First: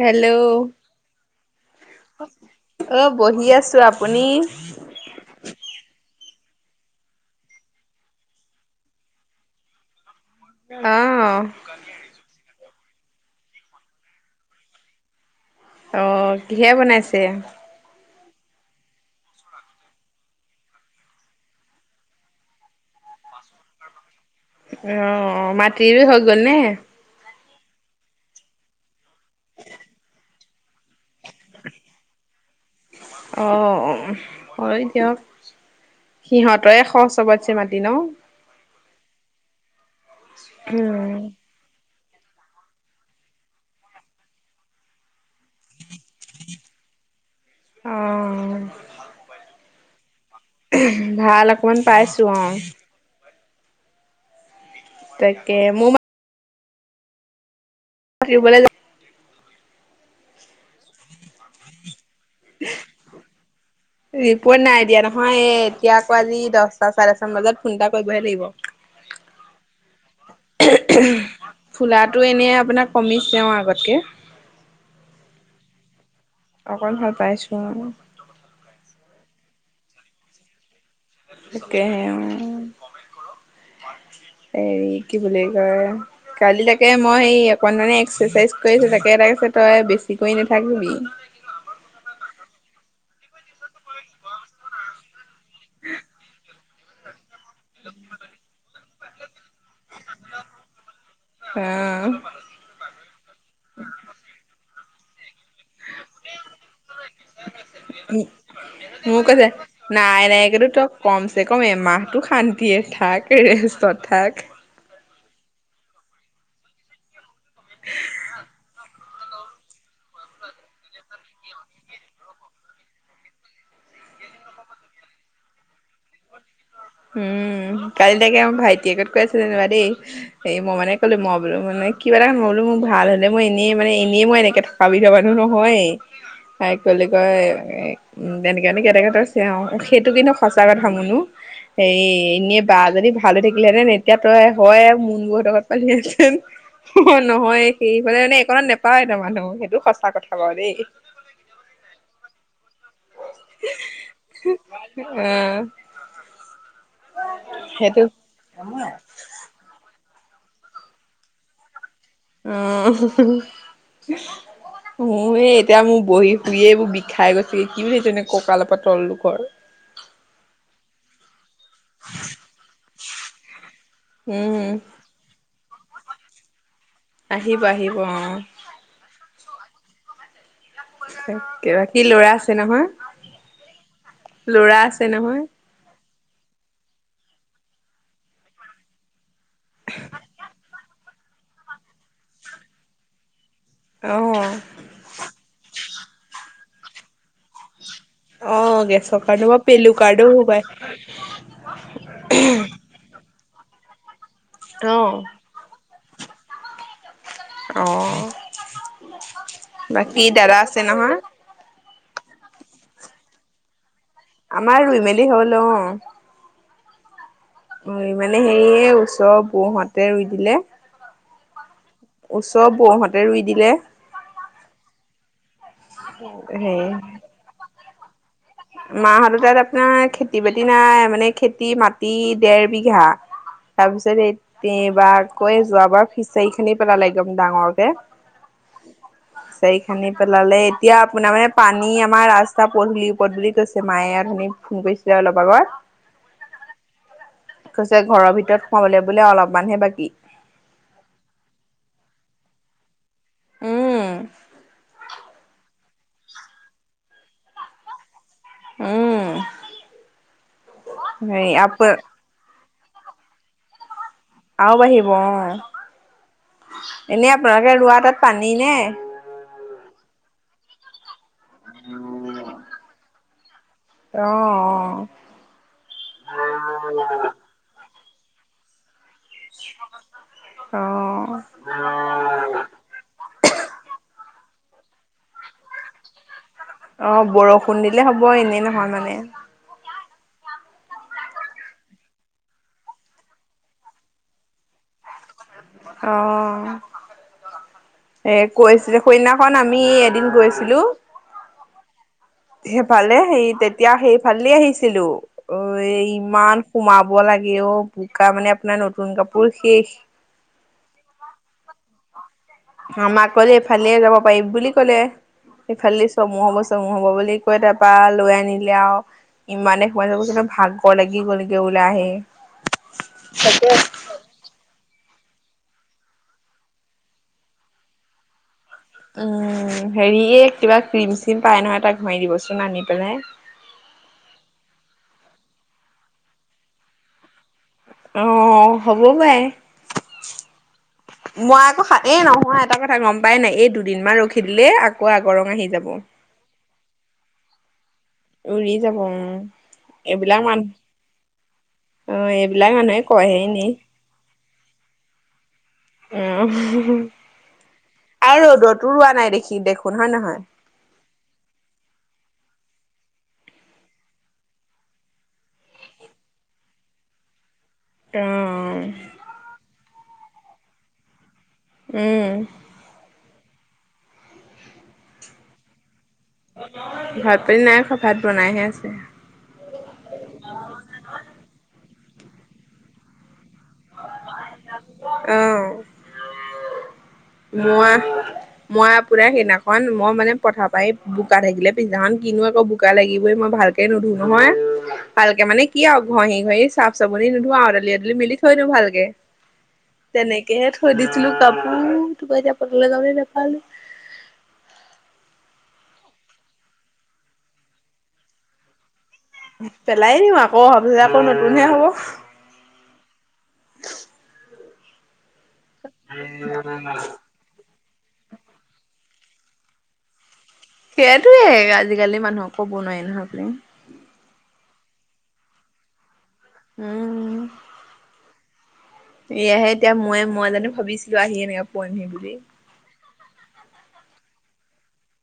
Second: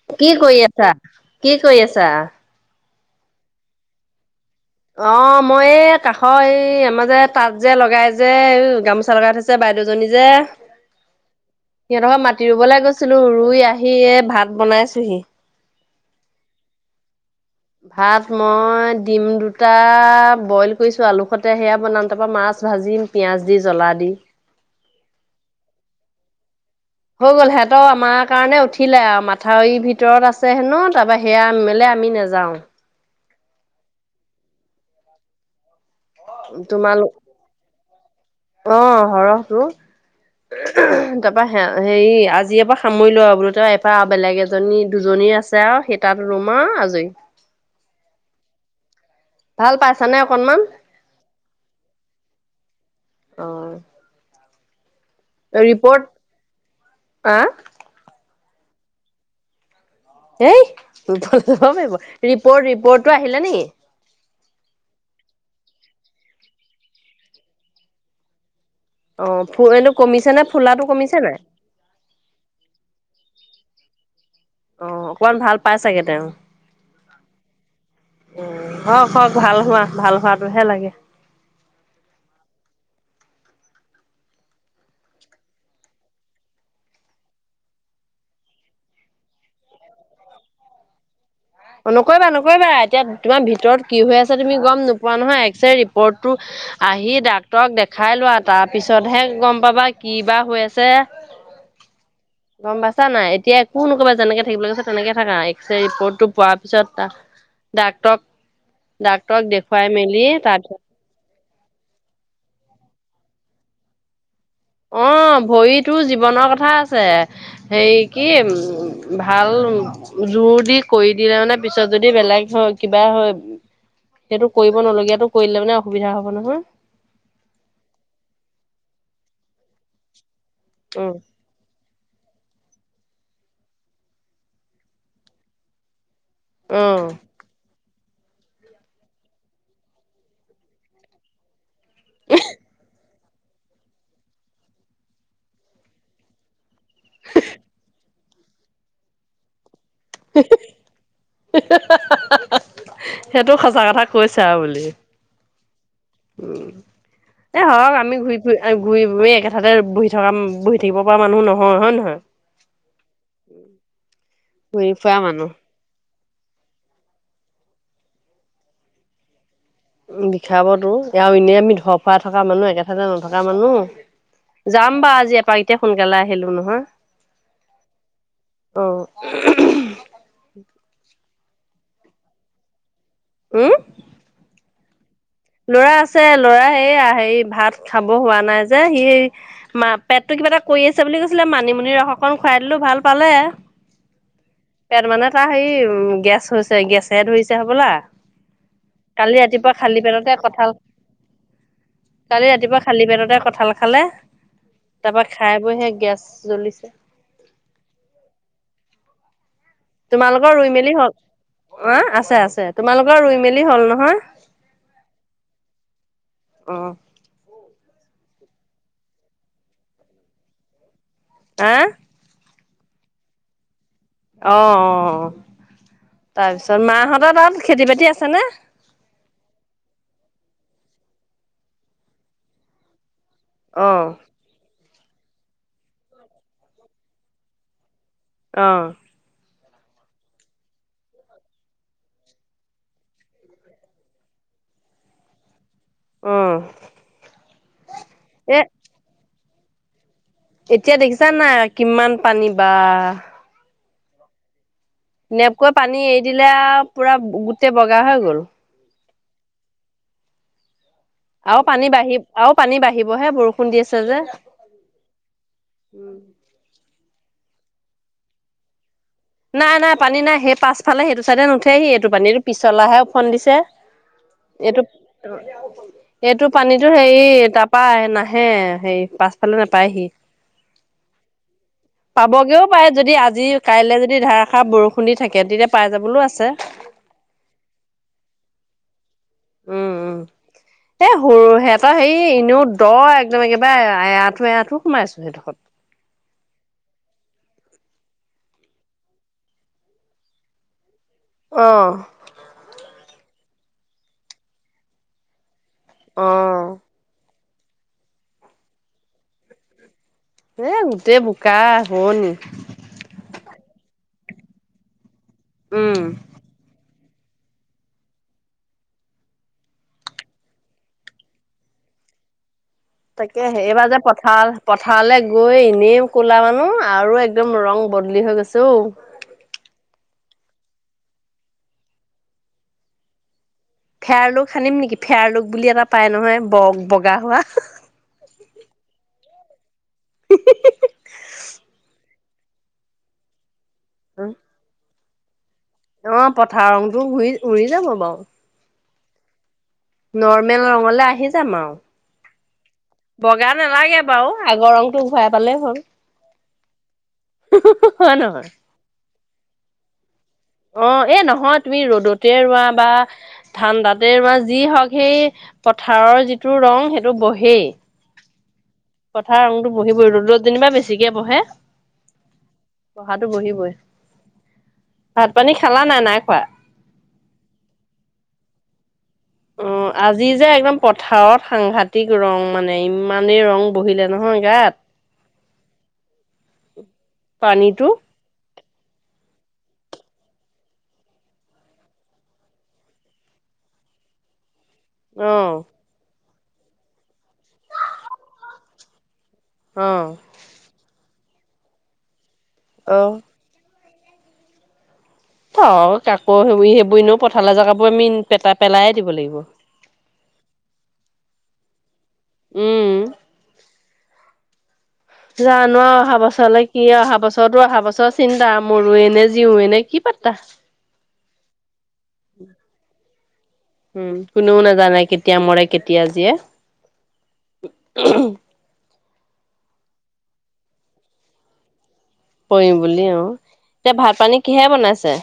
Hello কি কৰি আছা? কি কৰি আছা? অ, বহি আছো। আপুনি? অ, মই এ কাষ এই আমা যে তাঁত যে লগাই যে। গামোচা লগাই থৈছ বাইদউজনী যে। অ। সিহঁত পা মাটি ৰুবলে গৈছিলো। ৰুই আহি এ ভাত বনাইছোহি। অ। কিহে বনাইছে? ভাত মই ডিম দুটা বইল কৰিছো, আলু সতে। সেয়া বনাম তাপা মাছ ভাজিম। পিঁয়াজ দি জ্বলা দি। অ। মাটি ৰুই হৈ গ'ল নে? হৈ গ'ল সেত আমাৰ কাৰণে উঠিলে আও। মাথাউৰি ভিতৰত আছে হেনো তাপা সেয়া মেলে আমি নেযাওঁ। অ। হয় দিয়ক। সিহঁতৰে তোমালোক খৰচ হ'ব। ছে মাটি ন? অ সৰহ তো। উম তাপা হেৰি আজিয়ে পা সামৰি লোৱা বোলো। তই, এপা বেলেগ এজনী দুজনীৰ আছ ছে আৱ সেই তাত ৰুম আও আজৰি। অ। ভাল পাইছ নে অকণমান? ভাল অকমান পাইছো অ। অ। তাকে মোৰ ৰিপৰ্ট। আ। [unintelligible] এই। [unintelligible] ৰিপৰ্ট ৰিপৰ্টটো আহিলে নেকি? ৰিপৰ্ট নাই দিয়া নহয়। এ এতিয়া আকৌ আজি দচটা চাৰে দচটা মান বজাত ফোন এটা কৰিবহে লাগিব। অ ফু এইটো কমিছে নে? ফুলাটো কমিছে নাই? ফুলাটো এনেই আপোনা কমিছেওঁ আগতকে। অ, অকমান ভাল পাই চাগে তেওঁ? অকণ ভাল পাইছোঁ, অ। উম। হওক হওক। ভাল হোৱা। ভাল হোৱাটোহে লাগে। তাকেহে অ। হেৰি কি বুলি কয়? কালি তাকে মই সেই অকণমানে এক্সাচাইজ কৰিছোঁ। তাকে তাকেছে তই বেছি কৰি নাথাকিবি। অ নকৰিবা নকৰিবা। এতিয়া তোমাৰ ভিতৰত কি হৈ আছে তুমি গম নোপোৱা নহয়। ছে ৰিপৰ্টটো আহি ডাক্তৰক দেখাই লোৱা। তাৰ পিছতহে গম পাবা? কি বা হৈ আছে? অ' গম পাইছা নাই? এতিয়া একো নকৰিবা যেনেকে থাকিবলে কৈছে তেনেকে থাকা। এক চে ৰিপৰ্টটো পোৱাৰ পিছত ডাক্তৰক মোক কৈছে ডাক্তৰক দেখুৱাই নাই মেলি নাই কিন্তু তাপিছত তই কম চে কম এমাহটো শান্তিয়ে থাক ৰেষ্টত থাক। অ ভৰিতো জীৱনৰ কথা আছে, সেই কি ওম ভাল জোৰ দি কৰি দিলে মানে পিছত যদি বেলেগ হয় কিবা হয় সেইটো কৰিব নলগীয়াটো কৰি দিলে মানে অসুবিধা হব নহয়। উম কাইল দেখে এও ভাইটিয়েকত কৈ আছিল যেনিবা দেই, সেই মই মানে উম কলো ম বোলো মানে কিবা এটা ন বো মোৰ ভাল হ'লে মই এনেই মানে এনেই মই এনেকে থকা বিধৰ মানুহ নহয়ে। [unintelligible] তাইক উম ক'লে কয় এ তেনেকে এদেকে তই চেৰাওঁ সেইটো কিন্তু সঁচা কথা মুনু। হেৰি এনেই বা যদি ভাল হৈ থাকিলেহেতেন এতিয়া তই হয় মুনুহতৰ ঘত পালি হেতেন। অ নহয় সেইফালে মানে একণাত নোপায় ত মানুহ সেইটো সঁচ সেইটো সঁচা কথা কৈছে আও বুলি। এয়াহ। উম এ হওক সেইটো আমি ঘূৰি ফুৰি এ ঘূৰি বুৰি একে হঠাতে বহি থকা বহি থাকিব পৰা মানুহ নহয় হয় নে নহয়? অ ঘূৰি ফুৰা মোৰ মানুহ এই এতিয়া মোৰ বহি শুই এইবোৰ বি খাই গৈছেগে, কি বুলি ভাবিছ কঁকালৰ পৰা তল দখৰ। উ বিষাবটো এয়াও এনেই আমি ধৰ ফৰা থকা মানুহ একে ঠাইতে নথকা মানুহ। উম যাম বা আজি এপাক এতিয়া সোনকালে আহিলো নহয়। আহিব আহিব অ। অ। কিবা কি ল'ৰা আছে নহয়? উম? ল'ৰা আছে নহয়? ল'ৰা আছে ল'ৰা সেয়া সেই ভাত খাব হোৱা নাই যে সি মা পেটটো কিবা এটা কৰি আছে বুলি কৈছিলে মানিমুনি ৰস অকন খুৱাই দিলো ভাল পালে। অ। পেট মানে তাৰ হেৰি উম গেছ হৈছে গেছে ধৰিছে হবলা। অ', গেছৰ কালি কাৰ্ডো বা ৰাতিপুৱা পেলু খালি কাৰ্ডো পেটতে সোমাই। কঠাল কালি ৰাতিপুৱা শালি পেটতে কঁঠাল খালে তাৰ অ', পৰা খাই বৈহে গেছ জ্বলিছে। অ বাকী তোমালোকৰ দাদা ৰুই আছে মেলি হ'ল নহয়? অ আছে আছে। তোমালোকৰ ৰুই মেলি হল নহয়? আমাৰ ৰুই মেলি হ'ল অ। অ। উ মানে হেৰিয়ে ওচৰৰ বৌহতে ৰুই দিলে। আহ? ওচৰ বৌহঁতে ৰুই দিলে। অ অ তাৰপিছত হেৰি মাহঁত তাত খেতি বাতি আছেনে? মাহঁত তাত আপোনাৰ খেতি বাতি নাই মানে খেতি মাটি দেৰ বিঘা। অ তাৰ পিছত এতিবাৰকৌ যোৱাবাৰ ফিচাৰি খানি পেলালে একদম ডাঙৰকে। অ। চায়ি খানি পেলালে এতিয়া আপোনাৰ মানে পানী আমাৰ ৰাস্তা পদূলি পদ বুলি কৈছে মায়ে ইয়াত শুনি ফোন কৰিছিলে অলপ আগত। অ কৈছে ঘৰৰ এ ভিতৰত সোমাবলে বোলে অলপমানহে বাকী। এতিয়া দেখিছা নাই কিমান পানী বা উম। নেপকোৱে পানী এৰি দিলে আৰু, পুৰা গোটেই বগা হৈ গ'ল। উম। হেৰি আৰু আপ পানী বাঢ়ি, আৰু পানী বাঢ়িবহে বৰষুণ দি আছে যে। আৰু বাঢ়িব, অ'। এনেই আপোনালোকে ৰোৱা তাত পানী নে? নাই, নাই পানী নাই। সেই পাছফালে সেইটো চাইডে নুঠেহি এইটো পানী, এইটো পিছলাহে ওফন্দিছে। অহ, এইটো অ'। এইটো পানীতো হেৰি, তাৰপৰা নাহে, হেৰি পাছ পাছফালে নাপায়হি। অ অ পাবগেও পাৰে, যদি আজি কাইলৈ যদি যদি ধাৰষাৰ বৰষুণ দি থাকে, তেতিয়া পাই যাবলৈও আছে। অ' বৰষুণ দিলে হ'ব, এনেই নহয় মানে। উম উম। এ, সৰু সিহঁতৰ হেৰি, এনেও দ একদম একেবাৰে এআঠু, এআঠু সোমাইছে। [unintelligible] অ', এ কৈছিলে, সেইদিনাখন আমি এদিন গৈছিলোঁ। অ', সেইফালে সেই তেতিয়া, সেইফালেদি আহিছিলোঁ। অ', এ, ইমান অ'। সোমাব লাগে অ', বোকা মানে আপোনাৰ নতুন কাপোৰ শেষ। এ, গোটেই বোকা হ'ল। আমাক ক'লে, এইফালেদি যাব পাৰিম বুলি ক'লে, উম। এইফালেদি চমু হ'ব চমু চমু হ'ব বুলি কৈ তাৰপৰা, লৈ আনিলে আৰু ইমানে সোমাই যাব লাগে, কি ভাগৰ লাগি গ'ল এতিয়া ওলাই আহি। তাকে, হেৰি এইবাৰ যে, পথাৰ পথাৰলে গৈ এনেই ক'লা হ'লো আৰু একদম ৰং বদলি হৈ গৈছে ঔ। উম, হেৰি, এই কিবা ক্ৰীম- চিম পাই নহয় এটা ঘহি দিবচোন আনি পেলাই। ফেয়াৰলোক সানিম নেকি? ফেয়াৰলোক বুলি এটা পাই নহয় ব- বগা হোৱা। অ', হ'ব পাৰে। মই আকৌ সানি এই নহয়, এটা কথা গম পাই নে নাই এই দুদিনমান ৰখি দিলেই, আকৌ আগৰ ৰং আহি যাব। অ পথাৰ ৰংটো ঘূৰি ঘূৰি যাব বাৰু। উৰি যাব উম। এইবিলাক নৰ্মেল মানুহ ৰ'ঙলে আহি যাম আৰু। অ' এইবিলাক মানুহে ক বগা নালাগে বাৰু, আগৰ ৰংটো ঘূৰাই পালেই হ'ল। উম, হয় আৰু নহয় ৰ'দতো ৰোৱা নাই দেখি দেখোন, হয় নে নহয়? অ', এ নহয়, তুমি ৰ'দতে ৰুৱা বা ঠাণ্ডাতে ৰুৱা যিহওঁক, সেই পথাৰৰ যিটো ৰং সেইটো বহেই। অ', পথাৰৰ ৰংটো বহিবই, ৰ'দত যেনিবা বেছিকে বহে। উম। বহাটো বহিবই। ভাত- পানী খালা নাই, নাই খোৱা? ভাত- পানী নাই খোৱা। ভাত বনাইহে আছে। অ', আজি যে একদম পথাৰত সাংঘাতিক ৰং মানে, ইমানেই ৰং বহিলে নহয় গাত। উম, পানীটো মই আহ মই আপোনাৰ সেইদিনাখন, মই মানে পথাৰৰ পৰা এ বোকা থাকিলে পিছদিনাখন, কিনো আকৌ, বোকা লাগিবই। মই ভালকে এ নোধোও নহয়। অ ভালকে মানে কি আঔ ঘঁহি-ঘঁহি চাফ-চাবুনি নুধু আঔ এদালি-এদালি মেলি থৈ দিওঁ ভালকে। অঁ এনেকেহে থৈ দিছিলো কাপোৰ- কিপা যে পথালে অ যাবলে নেপালোঁ‌। থ' কাকো সেবু সেইবোৰ নো পথাৰলে জেগাবোৰ মিন পেটা পেলায়ে দিব লাগিব। পেলাই দিওঁ আক নহ‌লে আকৌ নতুনহে হ'ব। উম্' জা-নো অহা বছৰলে কি অহা বছ- ততো অহা বছৰ চিন্তা, মৰু এনে জিউ নে কি পাত্তা। সেইটোয়েই আজিকালি মানুহক ক'ব নোৱাৰি নহয় কোনো। উম, কোনেও নাজানে কেতিয়া মৰে কেতিয়া জিয়ে। উম্ [unintelligible] এয়াহে এতিয়া ময়ে, মই জানো ভাবিছিলো আহি এনেকা পুৱামহি বুলি! কৰিম বুলি অ'। এতিয়া ভাত-পানী কিহে বনাইছে?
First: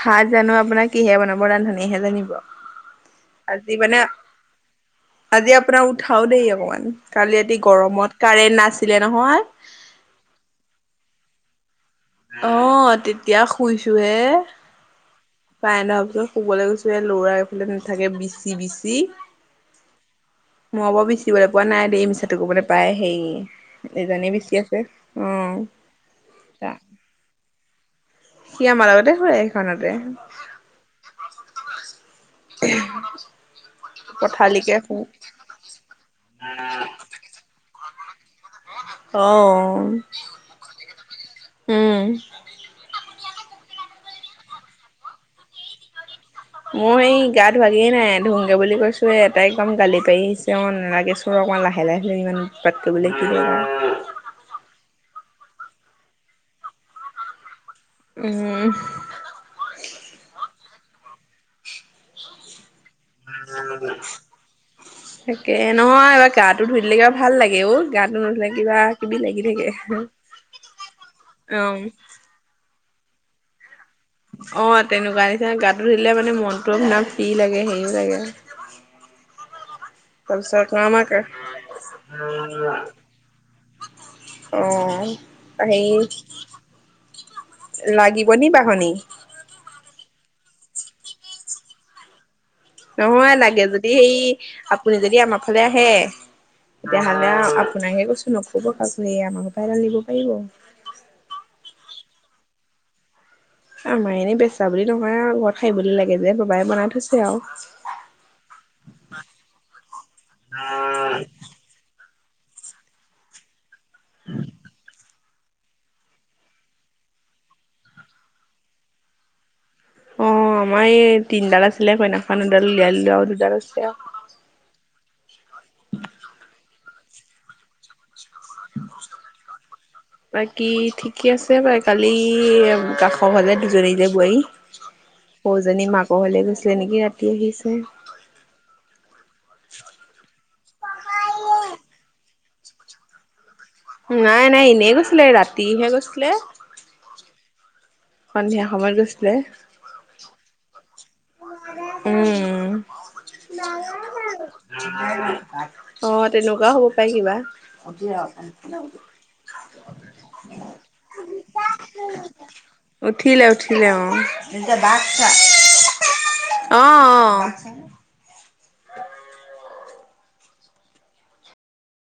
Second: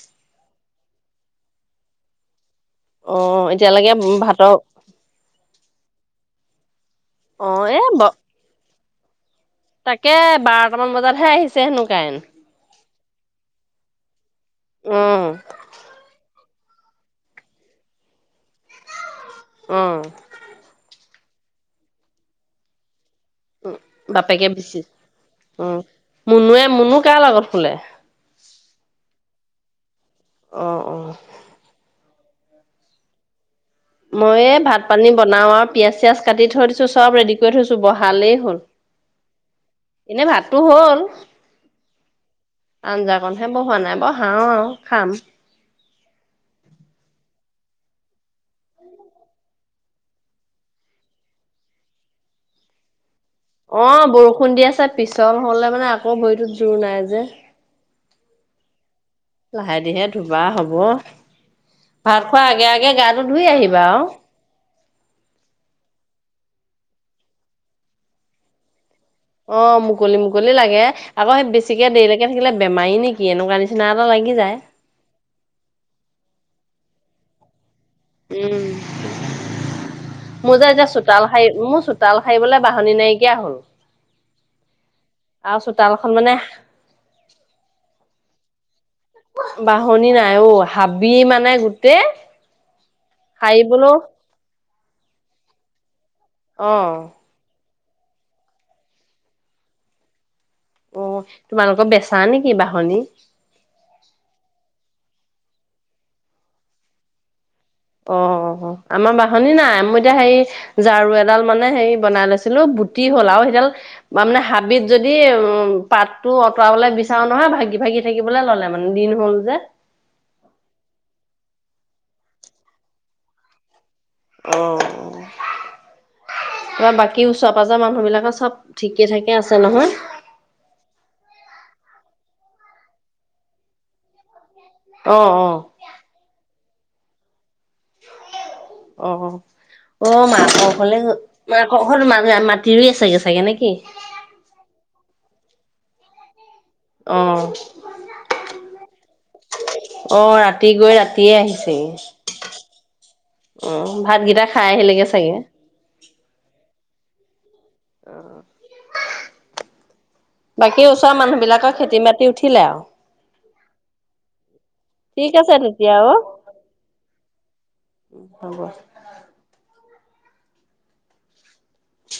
ভাত জানো আপোনাৰ কিহে বনাব ৰান্ধনিয়েহে জানিব। অ্ঁ আজি এতিয়ালেকে মানে ভাতৰ আজি আপোনাৰ উঠাও দেৰী অকমান, কালি অ ৰাতি এ ব গৰমত কাৰেণ্ট নাছিলে নহয়। তাকে বাৰটামান বজাতহে আহিছে হেনো কায়েন্ট। অ্ঁ তেতিয়া শুইছো হে। অ কাৰেন্ট অহা পিছত শুবলে গৈছো এ ল'ৰা এফালে নেথাকে বিচি-বিচি অ' মই বা বিচিবলে পোৱা নাই দেই মিছাটো ক'ব নেপাই হেই এজনে বিচি আছে, অঁ। মুনুুৱে, মুনু কাৰ লগত শুলে? সি আমাৰ লগতে শুয়ে এইখনতে। অ অঁ। [unintelligible] মই এই পথালিকে শু ভাত-পানী বনাও আউ- পিয়াঁজ-চিয়াজ কাটি থৈ দিছো, চব ৰেডি কৰি থৈছো বহালেই হ'ল। অ্'। এনে ভাতটো হ'ল উম'। আঞ্জাকণহে বহোৱা নাই বাউ- হাও আৰু খাম। মোৰ এই গা ধুৱাগেই নাই ধুংগে বুলি কৈছো এ- তাই একদম গালি পাৰি আহিছে মই নেলাগেছ ৰ' অকণমান লাহে-লাহে ইমান উৎপাত কৰিবলৈ কি বাৰু! অ' বৰষুণ দি আছে পিছল হ'লে মানে আকৌ ভৰিটোত জোৰ নাই যে। উম্ লাহে ধিৰে ধুবা হ'ব! ভাত খোৱা আগে-আগে গা [unintelligible] তাকে, নহয় এবা গাটো ধুই দিলে কিবা ভাল লাগে অ' গাটো নুধুলে কিবা কিবি লাগি থাকে অ' মুকলি মুকলি লাগে, আকৌ সেই অ বেছিকে দেৰিলৈকে থাকিলে বেমাৰী নেকি এনেকুৱা নিচ- চিনা এটা লাগি যায়। অ তেনেকুৱা নিচিনা গাটো ধুই দিলে মানে মনটো আপোনাৰ ফ্ৰী লাগে হেৰিও লাগে- উম' মোৰ তাৰপিছত যে এতিয়া আমাক চোতাল সাই- মো চোতাল সাৰিবলে বাহনি নাইকিয়া হ'ল। অ্', আৰু অ হেয়ি চোতালখন মানে লাগিব নি বাঁহনী? বাঁহনী নাইও হাবি মানে গোটেই নহয় লাগে যদি সাৰিবলৈও সেই আপুনি যদি আমাৰ ফালে আহে অঁ [unintelligible] অ তোমালোকৰ বেচা নেকি বাঁহনী? আমাৰ এনেই বেচা বুলি নহয় আৰু ঘৰত সাৰিবলৈ বুলি লাগে যে বাবাই বনাই থৈছে আৰু। অ আমাৰ বাঁহনী নাই মই এতিয়া হেৰি ঝাৰু এডাল মানে হেৰি বনাই লৈছিলো বুটি হ'ল আৰু সিডাল মানে হাবিত যদি এ উম পাতটো অঁতৰাবলৈ বিচাৰো নহয় ভাগি ভাগি থাকিবলৈ ললে মানে দিন হ'ল যে। অ আমাৰ এই তিনডাল আছিলে সৈইদিনাখন এডাল উলিয়াই দিলোঁ আৰু দুডাল আছে আৰু। [unintelligible] বাকী ওচৰ-পাজৰ মানুহ বিলাকৰ চব ঠিকে থাকে আছে নহয়? [unintelligible] সৰুজনী মাকৰ ঘৰলে অ', অ', গৈছিলে নেকি ৰাতি আহিছে। অ অ মাকঘৰলে গ'ল মাকঘৰত মা তি ৰুই আছে চাগে নে কি? নাই নাই এনেই গৈছিলে ৰাতিহে গৈছিলে। অঁ সন্ধিয়া সময়ত গৈছিলে। অ ৰাতি গৈ ৰা তিয়ে আহিছেগে, উম। অ ভাতকেইটা খাই আহিলেগে চাগে? অ তেনেকুৱাও হ'ব পাৰে কিবা। বাকী ওচৰৰ মানুহ বিলাকৰ খেতি-মাটি উঠিলে আৰু? উঠিলে উঠিলে অ। [unintelligible] ঠিক আছে তেতিয়া অ। অ অ [unintelligible]